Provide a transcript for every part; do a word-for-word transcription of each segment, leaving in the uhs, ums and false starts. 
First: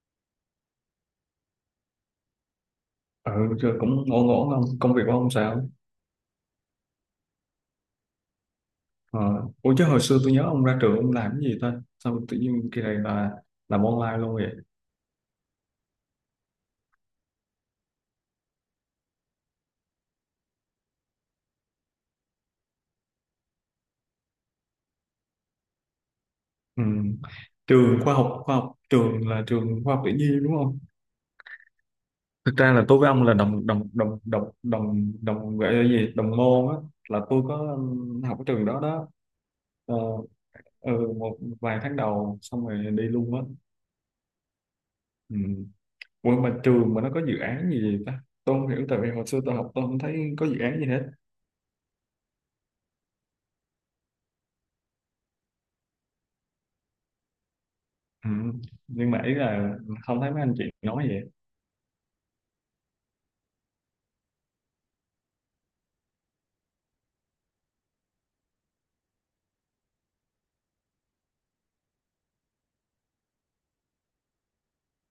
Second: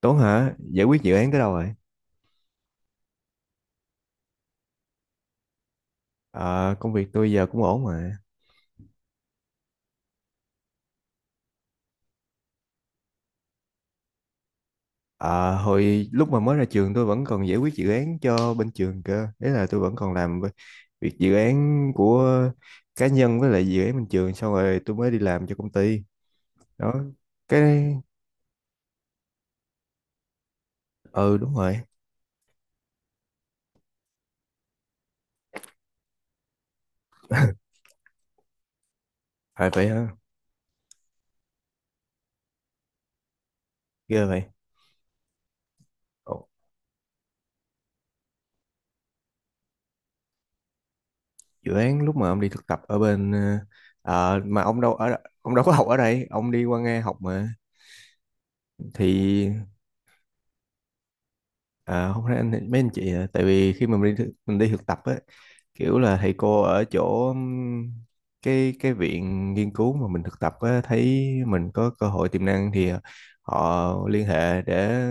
Tuấn hả? Giải quyết dự án tới đâu rồi? Ừ, rồi cũng ngộ ngộ không? Công việc của ông sao? Ờ, công việc tôi giờ cũng ổn mà. Ờ. Ủa chứ hồi xưa tôi nhớ ông ra trường ông làm cái gì ta? Sao tự nhiên kỳ này là làm online luôn vậy? Ờ, hồi lúc mà mới ra trường tôi vẫn còn giải quyết dự án cho bên trường cơ. Đấy là tôi vẫn còn làm v- việc dự án của cá nhân với lại dự án bên trường xong rồi tôi mới đi làm cho công ty. Ừ. Đó. Cái Trường khoa học, khoa học trường là trường khoa học tự nhiên đúng không? ừ, đúng rồi. Thực ra là tôi với ông là đồng đồng đồng đồng đồng đồng gọi là gì? Đồng môn á, là tôi có um, học ở trường đó đó. Phải vậy Ờ, hả? ừ, một vài tháng đầu xong rồi đi luôn á. Ghê vậy. Ừ. Ủa Ồ, mà trường mà nó có dự án gì vậy ta? Tôi không hiểu tại vì hồi xưa tôi học tôi không thấy có dự án gì hết. dự án lúc mà ông đi thực tập ở bên ờ, ờ, mà ông đâu ở ông đâu có học ở đây, ông đi qua Nga học mà Ừ. Nhưng mà ý thì. là không thấy mấy anh chị nói vậy. À, không phải anh mấy anh chị à, tại vì khi mà mình đi thực, mình đi thực tập á, kiểu là thầy cô ở chỗ ừm, cái cái viện nghiên cứu mà mình thực tập á, thấy mình có cơ hội tiềm năng thì họ liên hệ để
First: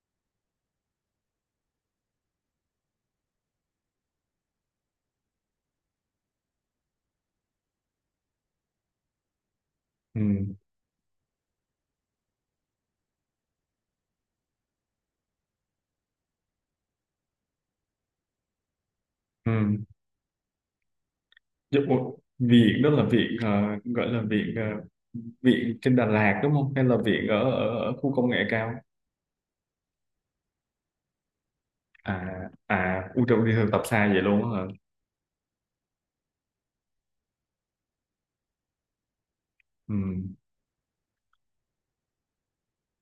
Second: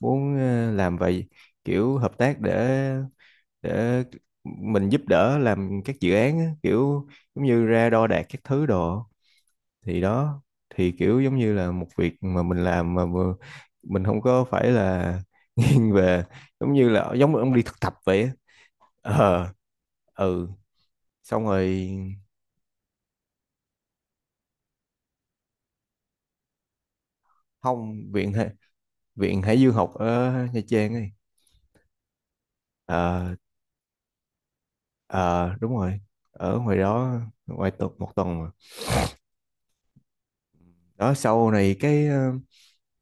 muốn ờ, làm vậy, kiểu hợp tác để để mình giúp đỡ làm các dự án á, kiểu giống như ra đo đạc các thứ đồ thì Ừ. đó, thì kiểu giống như là một việc mà mình làm mà vừa- mình không có phải là nghiêng về, giống như là giống như ông đi thực tập vậy á. Ờ, Ừ. ừ, xong Chứ, rồi. ủa, viện đó là viện ờ, gọi là viện ờ, viện trên Đà Lạt đúng không? Hay là viện ở ở, ở Không, khu công viện nghệ Hải- cao? viện Hải Dương học ở Nha Trang ấy. À, à, u Ờ, trời đi thực tập xa vậy luôn á hả? ờ, đúng rồi. Ở ngoài đó ngoài tuần một tuần mà Ừ. đó. Sau này cái ờ,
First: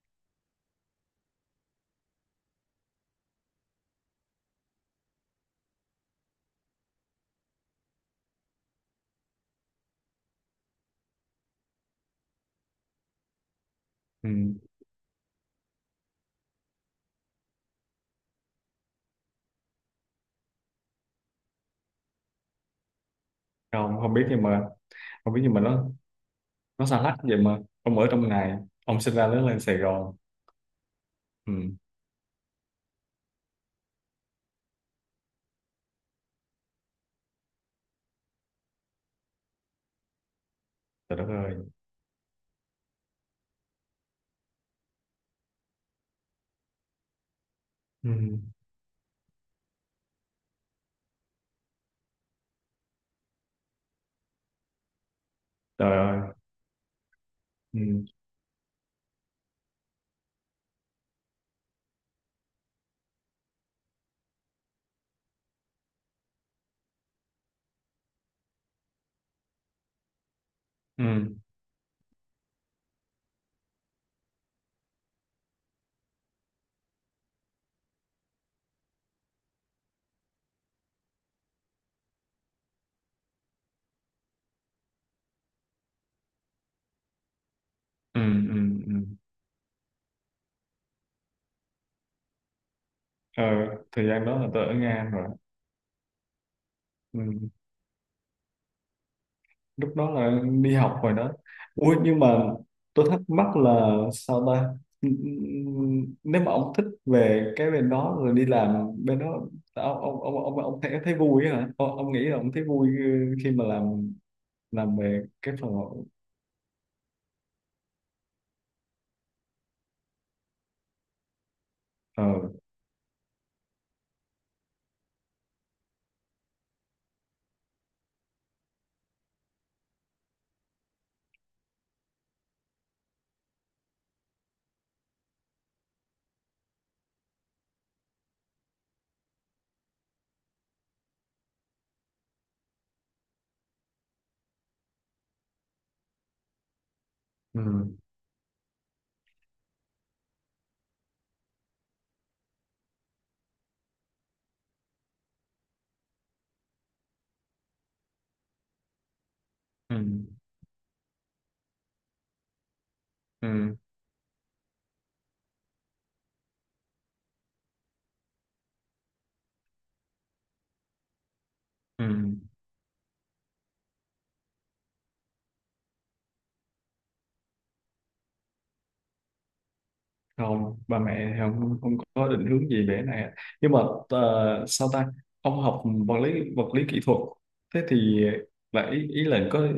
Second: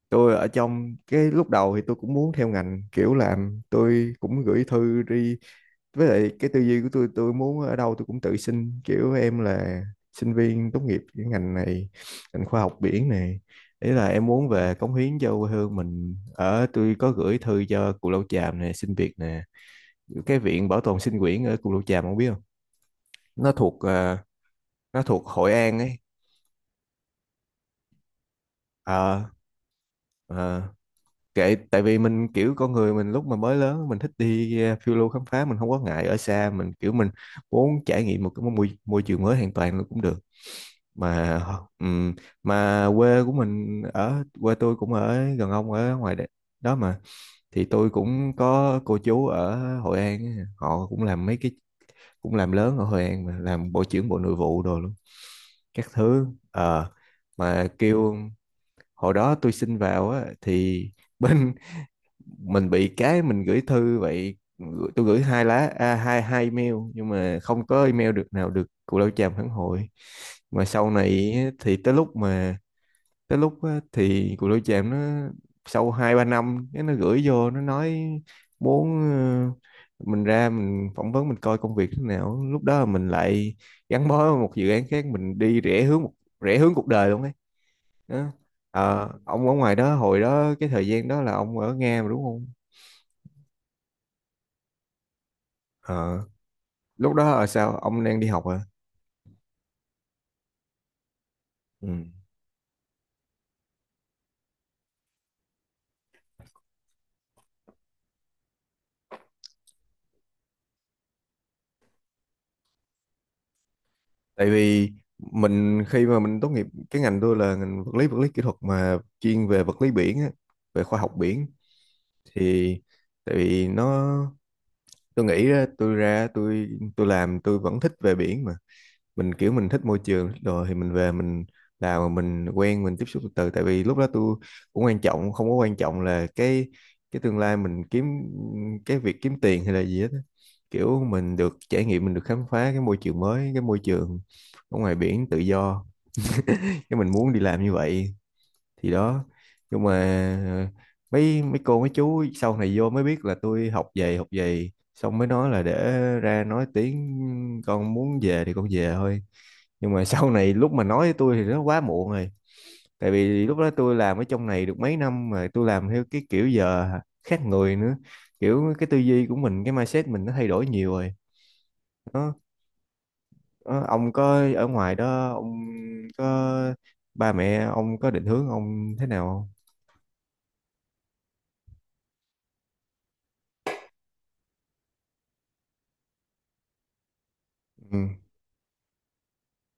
tôi ở trong cái lúc đầu thì tôi cũng muốn theo ngành, kiểu làm tôi cũng gửi thư đi, với lại cái tư duy của tôi tôi muốn ở đâu tôi cũng tự xin, kiểu em là sinh viên tốt nghiệp cái ngành này, ngành khoa học biển này, ý là em Ừ. muốn về cống hiến cho quê hương mình ở, tôi có gửi thư cho Cù Lao Chàm nè, xin việc nè, cái viện bảo tồn sinh quyển ở Cù Lao Chàm không biết không, nó thuộc Không, không ờ, biết nhưng mà nó thuộc không biết Hội nhưng mà An nó ấy. nó xa lắc vậy mà ông ở trong này, ông sinh Ờ, ra lớn lên Sài Gòn. ờ, Ừ. kệ, tại vì mình kiểu con người mình lúc mà mới lớn mình thích đi ờ, phiêu lưu khám phá, mình không có ngại ở xa, mình kiểu mình muốn trải nghiệm một cái môi, môi trường mới hoàn toàn cũng được Trời đất mà. ơi. ừm, mà quê của mình ở, quê tôi cũng ở gần ông, ở ngoài đ- đó mà, thì tôi Ừ. cũng có cô chú ở Hội An ấy, họ cũng làm mấy cái cũng làm lớn ở Hội An mà, làm bộ trưởng bộ nội vụ đồ luôn các Trời ơi. thứ. Ờ, mà Ừ. kêu hồi đó tôi xin vào á, thì bên mình bị cái, mình gửi thư vậy, gửi- tôi gửi hai lá à, hai hai email nhưng mà không có email được nào được Cù Lao Chàm phản hồi, mà sau này Ừ. thì tới lúc mà tới lúc á, thì cuộc đối chạm nó sau hai ba năm, cái nó gửi vô nó nói muốn ờ, mình ra mình phỏng vấn mình coi công việc thế nào, lúc đó mình lại gắn bó với một dự án khác, mình đi rẽ hướng một rẽ hướng cuộc đời luôn ấy, Ừ. đó. Ừ. Ừ. Ờ, ông ở ngoài đó, hồi đó cái thời gian đó là ông ở Nga mà đúng không? Ờ, thời gian đó là tôi ở Nga rồi. Ờ, lúc Ừ. đó ở sao ông đang đi học à? Lúc đó là đi học rồi đó. Ừ. Ui nhưng mà tôi thắc mắc là sao ta, nếu mà ông thích về cái bên đó rồi đi làm bên đó, ông ông ông ông, ông thấy thấy vui á hả ông, ông nghĩ là ông thấy vui ờ, khi mà làm Tại vì làm về cái phần mình khi mà mình tốt nghiệp cái ngành tôi là ngành vật lý, vật lý kỹ thuật mà chuyên về vật lý biển á, về khoa học biển ờ thì tại vì nó tôi nghĩ ra tôi ra tôi tôi làm tôi vẫn thích về biển mà, mình kiểu mình thích môi trường rồi thì mình về mình làm mà mình quen mình tiếp xúc từ từ, tại vì lúc đó tôi cũng quan trọng, không có quan trọng là cái cái tương lai mình kiếm, cái việc kiếm tiền hay là gì hết á. Kiểu mình được trải nghiệm mình được khám phá cái môi trường mới, cái môi trường ở ngoài biển tự do, cái mình muốn đi ừ làm như vậy thì đó, nhưng mà ờ, mấy mấy cô mấy chú sau này vô mới biết là tôi học về học về xong mới nói là để ra nói tiếng, con muốn về thì con về thôi, nhưng ừ mà sau này lúc mà nói với tôi thì nó quá muộn rồi, tại vì lúc đó ừ tôi làm ở trong này được mấy năm mà tôi làm theo cái kiểu giờ khác người nữa, kiểu cái tư duy của mình, cái mindset mình nó thay đổi nhiều rồi, ừ nó nó- ông có ở ngoài đó, ông có ba mẹ ông có định hướng ông thế nào không? không, ba mẹ thì không, không có định hướng gì để này, nhưng mà ờ, sao ta, ông học vật lý vật lý kỹ thuật, thế Ừ. thì là ý, ý là có ờ,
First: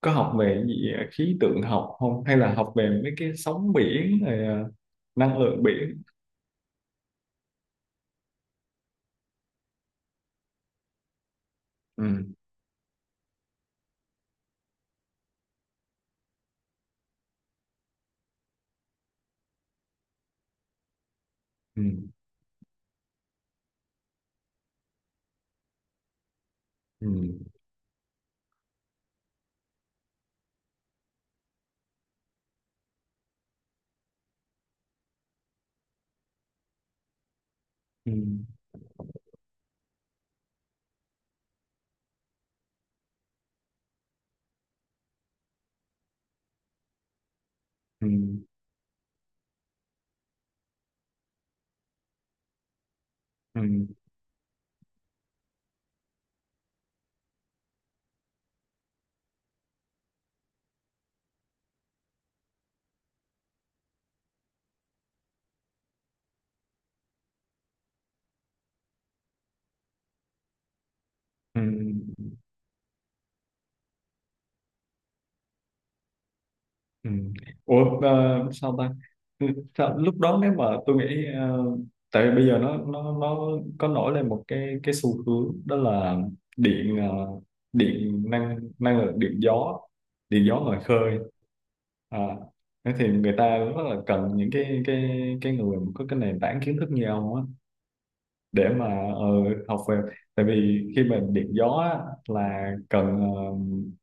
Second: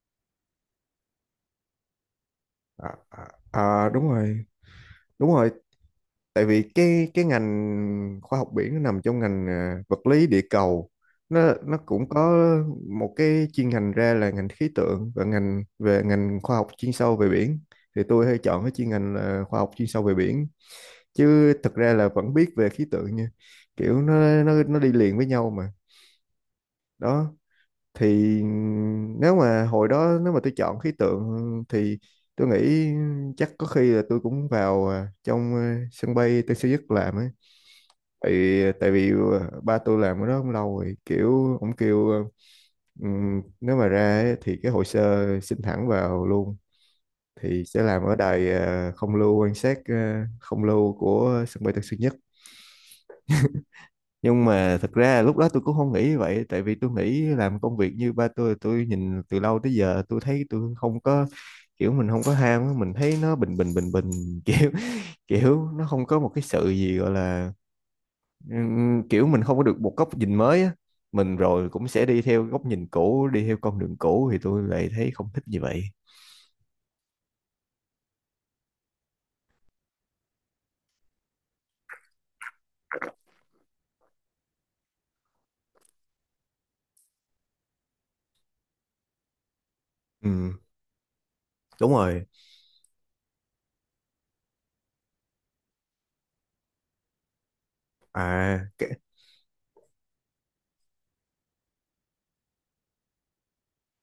có học về cái gì ờ, khí tượng học không, hay là học À, về mấy à, cái sóng à, đúng biển rồi rồi, ờ, đúng năng rồi, lượng biển tại vì cái cái ngành khoa học biển nó nằm trong ngành à, vật lý địa cầu, nó nó cũng ừ có một cái chuyên ngành ra là ngành khí tượng và ngành về ngành khoa học chuyên sâu về biển, thì tôi hay chọn cái chuyên ngành là khoa học chuyên sâu về biển chứ thực ừ ra là vẫn biết về khí tượng nha, kiểu nó nó nó đi liền với nhau mà ừ đó. Thì nếu mà hồi đó nếu mà tôi chọn khí tượng thì tôi nghĩ chắc có khi là tôi cũng vào à, trong à, sân bay Tân Sơn Nhất làm ấy, ừ tại tại vì à, ba tôi làm ở đó cũng lâu rồi, kiểu ông kêu à, ừm, nếu mà ra ấy, thì cái hồ sơ xin thẳng vào luôn, thì sẽ làm ừ ở đài à, không lưu, quan sát à, không lưu của sân bay Tân Sơn Nhất, ừ nhưng mà thật ra lúc đó tôi cũng không nghĩ như vậy, tại vì tôi nghĩ làm công việc như ba tôi tôi nhìn từ lâu tới giờ, tôi thấy tôi không có, kiểu mình không có ham á, mình thấy nó bình bình bình bình, kiểu kiểu nó không có một cái sự gì gọi là ừm, kiểu mình không có được một góc nhìn mới á, mình ừ rồi cũng sẽ đi ừ. theo góc nhìn cũ đi theo con đường cũ, thì tôi lại thấy không thích như vậy. Ừ. Ủa ờ, sao ta. Ừ, sao, lúc đó nếu mà tôi nghĩ ờ, tại vì bây giờ nó nó nó có nổi lên một cái cái xu hướng đó là điện ờ, điện năng năng lượng điện gió, điện Ừ, gió ngoài khơi, đúng à, rồi. thế thì người ta rất là cần những cái cái cái người mà có cái nền tảng kiến thức như ông á, À, để mà cái ờ, học về, tại vì khi mà điện gió á, là cần ờ,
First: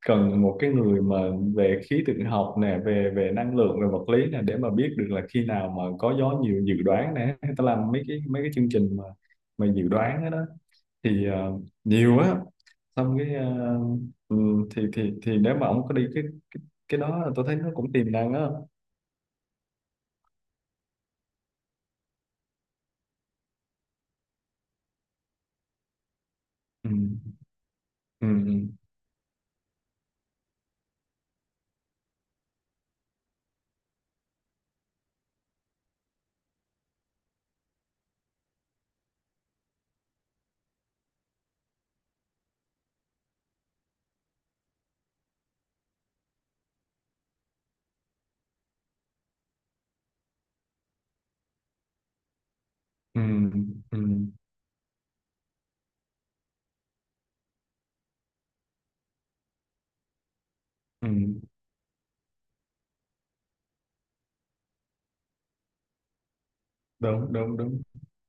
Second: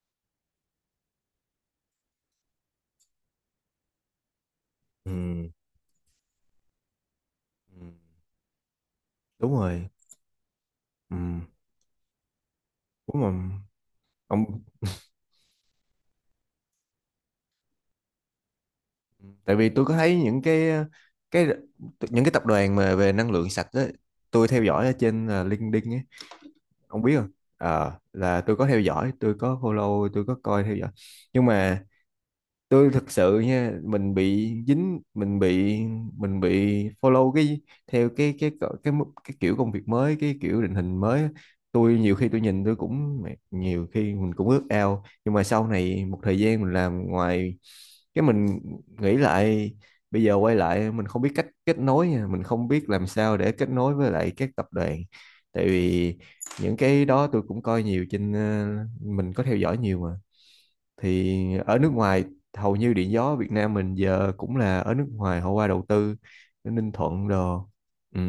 cần một cái người mà về khí tượng học nè, về về năng lượng, về vật lý nè, để mà biết được là khi ừ. nào mà có gió nhiều, dự đoán nè, ta Ừ, làm mấy cái mấy cái chương trình mà đúng mà dự rồi, đoán đó, đó ừ, thì ờ, nhiều á, xong đúng rồi cái ờ, ừ, ông, thì thì thì nếu mà ông có đi cái cái đó là tôi thấy nó cũng tiềm năng á. tại vì tôi có thấy những cái cái những cái tập đoàn mà về năng lượng sạch đó, tôi theo dõi ở trên ờ, LinkedIn ấy, Ừ, ông biết không. Ờ, là tôi có ừ, theo dõi, tôi có follow, tôi có coi theo dõi, nhưng mà tôi thật sự nha, mình bị dính, mình bị mình bị follow cái, theo cái cái cỡ- cái mức- cái kiểu công việc mới, cái kiểu định hình mới á. Tôi nhiều khi tôi nhìn tôi cũng mẹ, nhiều khi mình cũng ước ao, nhưng mà sau này một thời gian mình làm ngoài, cái mình nghĩ lại, bây giờ quay lại mình không biết cách kết nối nha, mình không biết làm ừ, sao để kết nối ừ, ừ, với lại các tập đoàn, tại vì những cái đó tôi cũng coi nhiều trên ờ, mình có theo dõi nhiều mà, ừ. thì ở nước ngoài, hầu như điện gió Việt Nam mình giờ cũng là ở nước ngoài họ qua đầu tư ở Ninh Thuận Đúng, đúng, đồ. đúng, Ừ,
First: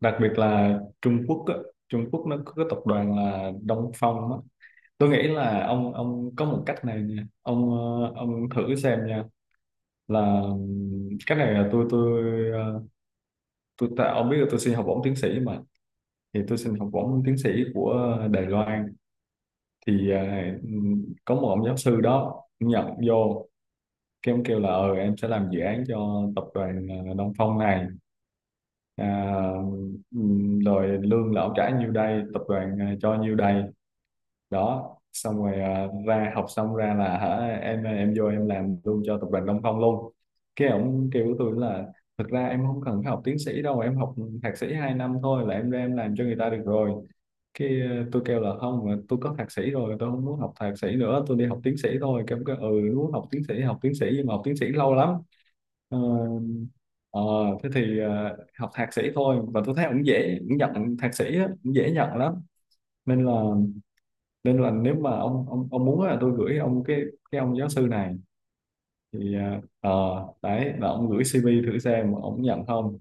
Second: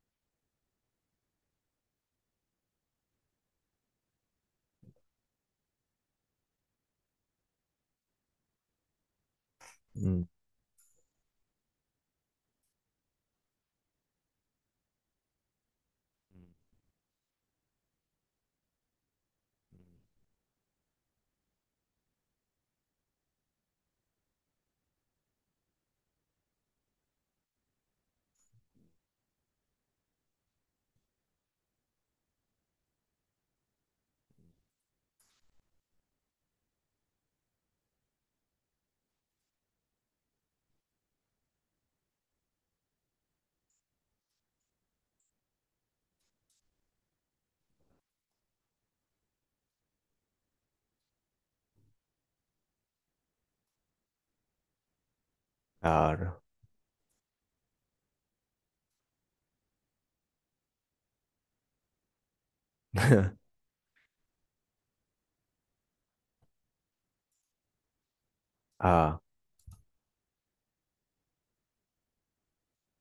đặc biệt là Trung Quốc á, Trung Quốc nó có cái tập đoàn là Đông Phong á. Tôi nghĩ là ông ông có một cách này nha, ông ờ, ông thử xem nha, ừ, là ừm, cái này là tôi tôi ờ, tôi ta, ông biết là tôi xin học bổng tiến sĩ mà, thì tôi xin học bổng tiến sĩ của Đài Loan, thì ờ, ừm, có một ông giáo sư đó nhận vô, cái ông kêu là ờ em sẽ làm dự án cho tập đoàn ờ, Đông Phong này, à, ừm, rồi lương là ông trả nhiêu đây tập đoàn ờ, cho nhiêu đây, đó xong rồi ờ, ra học xong ra là hả em em vô em làm luôn cho tập đoàn Đông Phong luôn, cái ổng kêu với tôi là thực ra em không cần phải học tiến sĩ đâu, em học thạc sĩ hai năm thôi là em ra em làm cho người ta được rồi. Cái ờ, tôi kêu là không mà tôi có thạc sĩ rồi, tôi không muốn học thạc sĩ nữa, tôi đi học tiến sĩ thôi, cái ông kêu ừ muốn học tiến sĩ học tiến sĩ nhưng mà học tiến sĩ lâu lắm. Ờ, ờ. Rồi. ờ, thế thì ờ, học thạc sĩ thôi và tôi thấy cũng dễ, cũng nhận thạc sĩ á, cũng dễ nhận lắm, nên là nên là nếu mà ông ông ông muốn là tôi gửi ông cái cái ông giáo sư này, Ờ, thì ờ ờ, đấy là ông gửi xê vê thử xem mà ông nhận không,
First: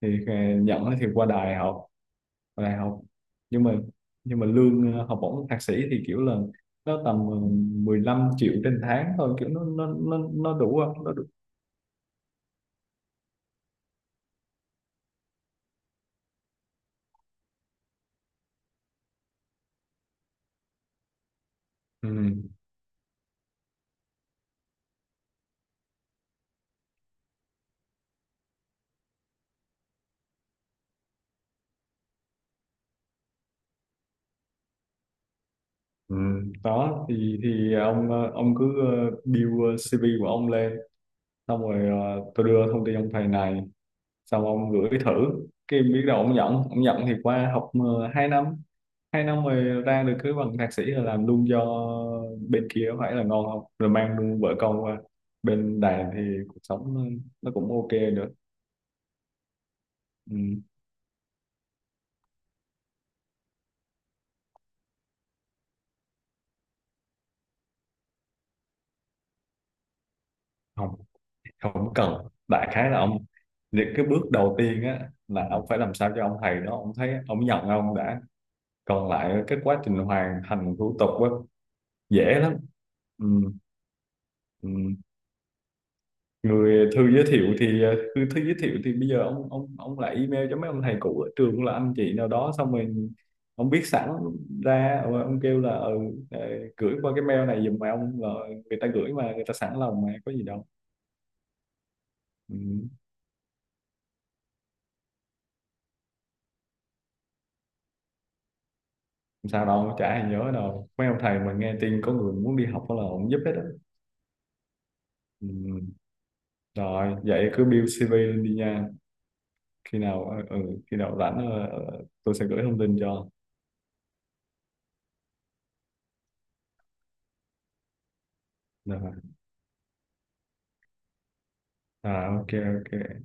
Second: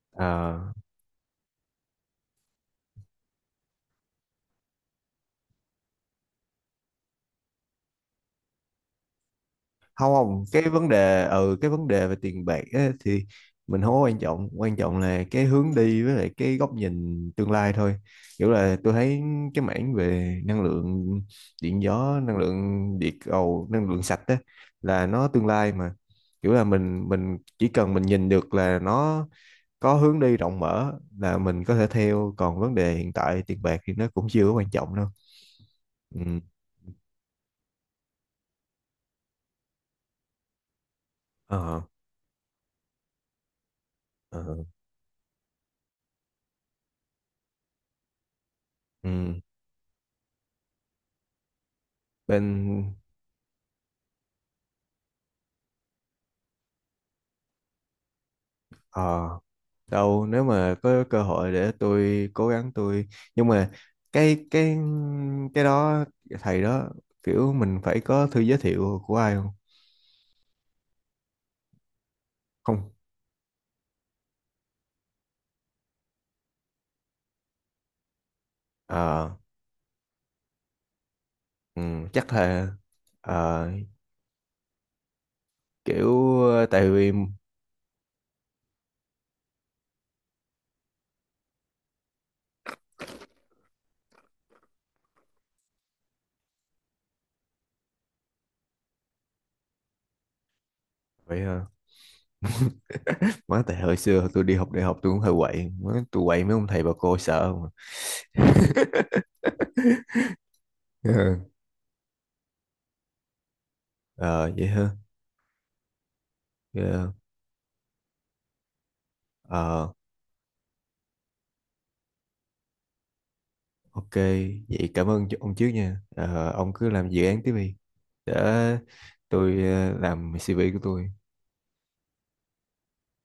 thì ờ, ờ, nhận thì qua đại học, qua đại học, nhưng mà nhưng mà lương ờ, học bổng thạc sĩ thì kiểu là nó tầm ờ, mười lăm triệu trên tháng thôi, kiểu nó nó không nó không nó cái đủ vấn không, nó đề đủ. ừ cái vấn đề về tiền bạc á, thì mình không có quan trọng quan trọng là cái hướng đi với lại cái góc nhìn tương lai thôi kiểu là tôi thấy cái mảng về năng lượng điện Ừ. gió năng lượng địa cầu năng lượng sạch á là nó tương lai mà kiểu là mình mình chỉ cần mình nhìn được là nó có hướng đi rộng mở là mình có thể theo còn vấn đề hiện tại tiền bạc thì nó cũng chưa có quan trọng đâu Ừ. ừ. Đó thì thì ông ờ, ông cứ ờ, build xê vê của ông lên, xong ờ rồi ờ, tôi đưa thông tin ông thầy này, ờ, xong ông gửi thử, cái biết đâu ông nhận, ông nhận thì qua học ờ, hai năm, hai ừ. năm rồi ra được cái bằng thạc sĩ là làm luôn cho bên kia, bên có phải là ngon không, rồi mang luôn vợ con qua bên Đài thì cuộc sống nó nó cũng ok nữa. Ờ, Đâu nếu Ừ. mà có cơ hội để tôi cố gắng tôi, nhưng mà cái cái cái đó, thầy đó, kiểu mình phải có thư giới thiệu của ai không? Không, không cần, đại khái Không. là ông, những cái bước đầu tiên á là ông phải làm sao cho ông thầy đó ông thấy ông nhận ông đã, còn Ờ, lại cái quá trình hoàn thành thủ tục á ừ, chắc dễ lắm. là Ừ. ờ, Ừ. kiểu ờ, tại Người thư vì giới thiệu thì ờ, thư, thư giới thiệu thì bây giờ ông ông ông lại email cho mấy ông thầy cũ ở trường là anh chị nào đó, xong rồi ông viết sẵn ra, rồi ông kêu là ừ, ờ, gửi qua cái mail này giùm, mà ông là người ta gửi, mà người ta sẵn lòng mà có gì đâu. vậy hả? Ừ. Má, tại hồi xưa tôi đi học đại học tôi cũng hơi quậy, Má, tôi quậy mấy ông thầy bà cô sợ mà. Không sao đâu, chả ai nhớ đâu, mấy ông thầy mà nghe tin có người muốn đi học là ông giúp hết đó. Ờ, vậy hả? Ừ. Rồi vậy cứ build xê vê lên đi nha, Ờ, khi nào ờ, ừ, khi nào rảnh ờ, ờ, tôi sẽ gửi thông tin cho. Ok, vậy cảm ơn ch- ông trước nha. Ờ, ông cứ làm dự án tiếp đi. Để Rồi. tôi ờ, làm xê vê của tôi. À, ok, ok.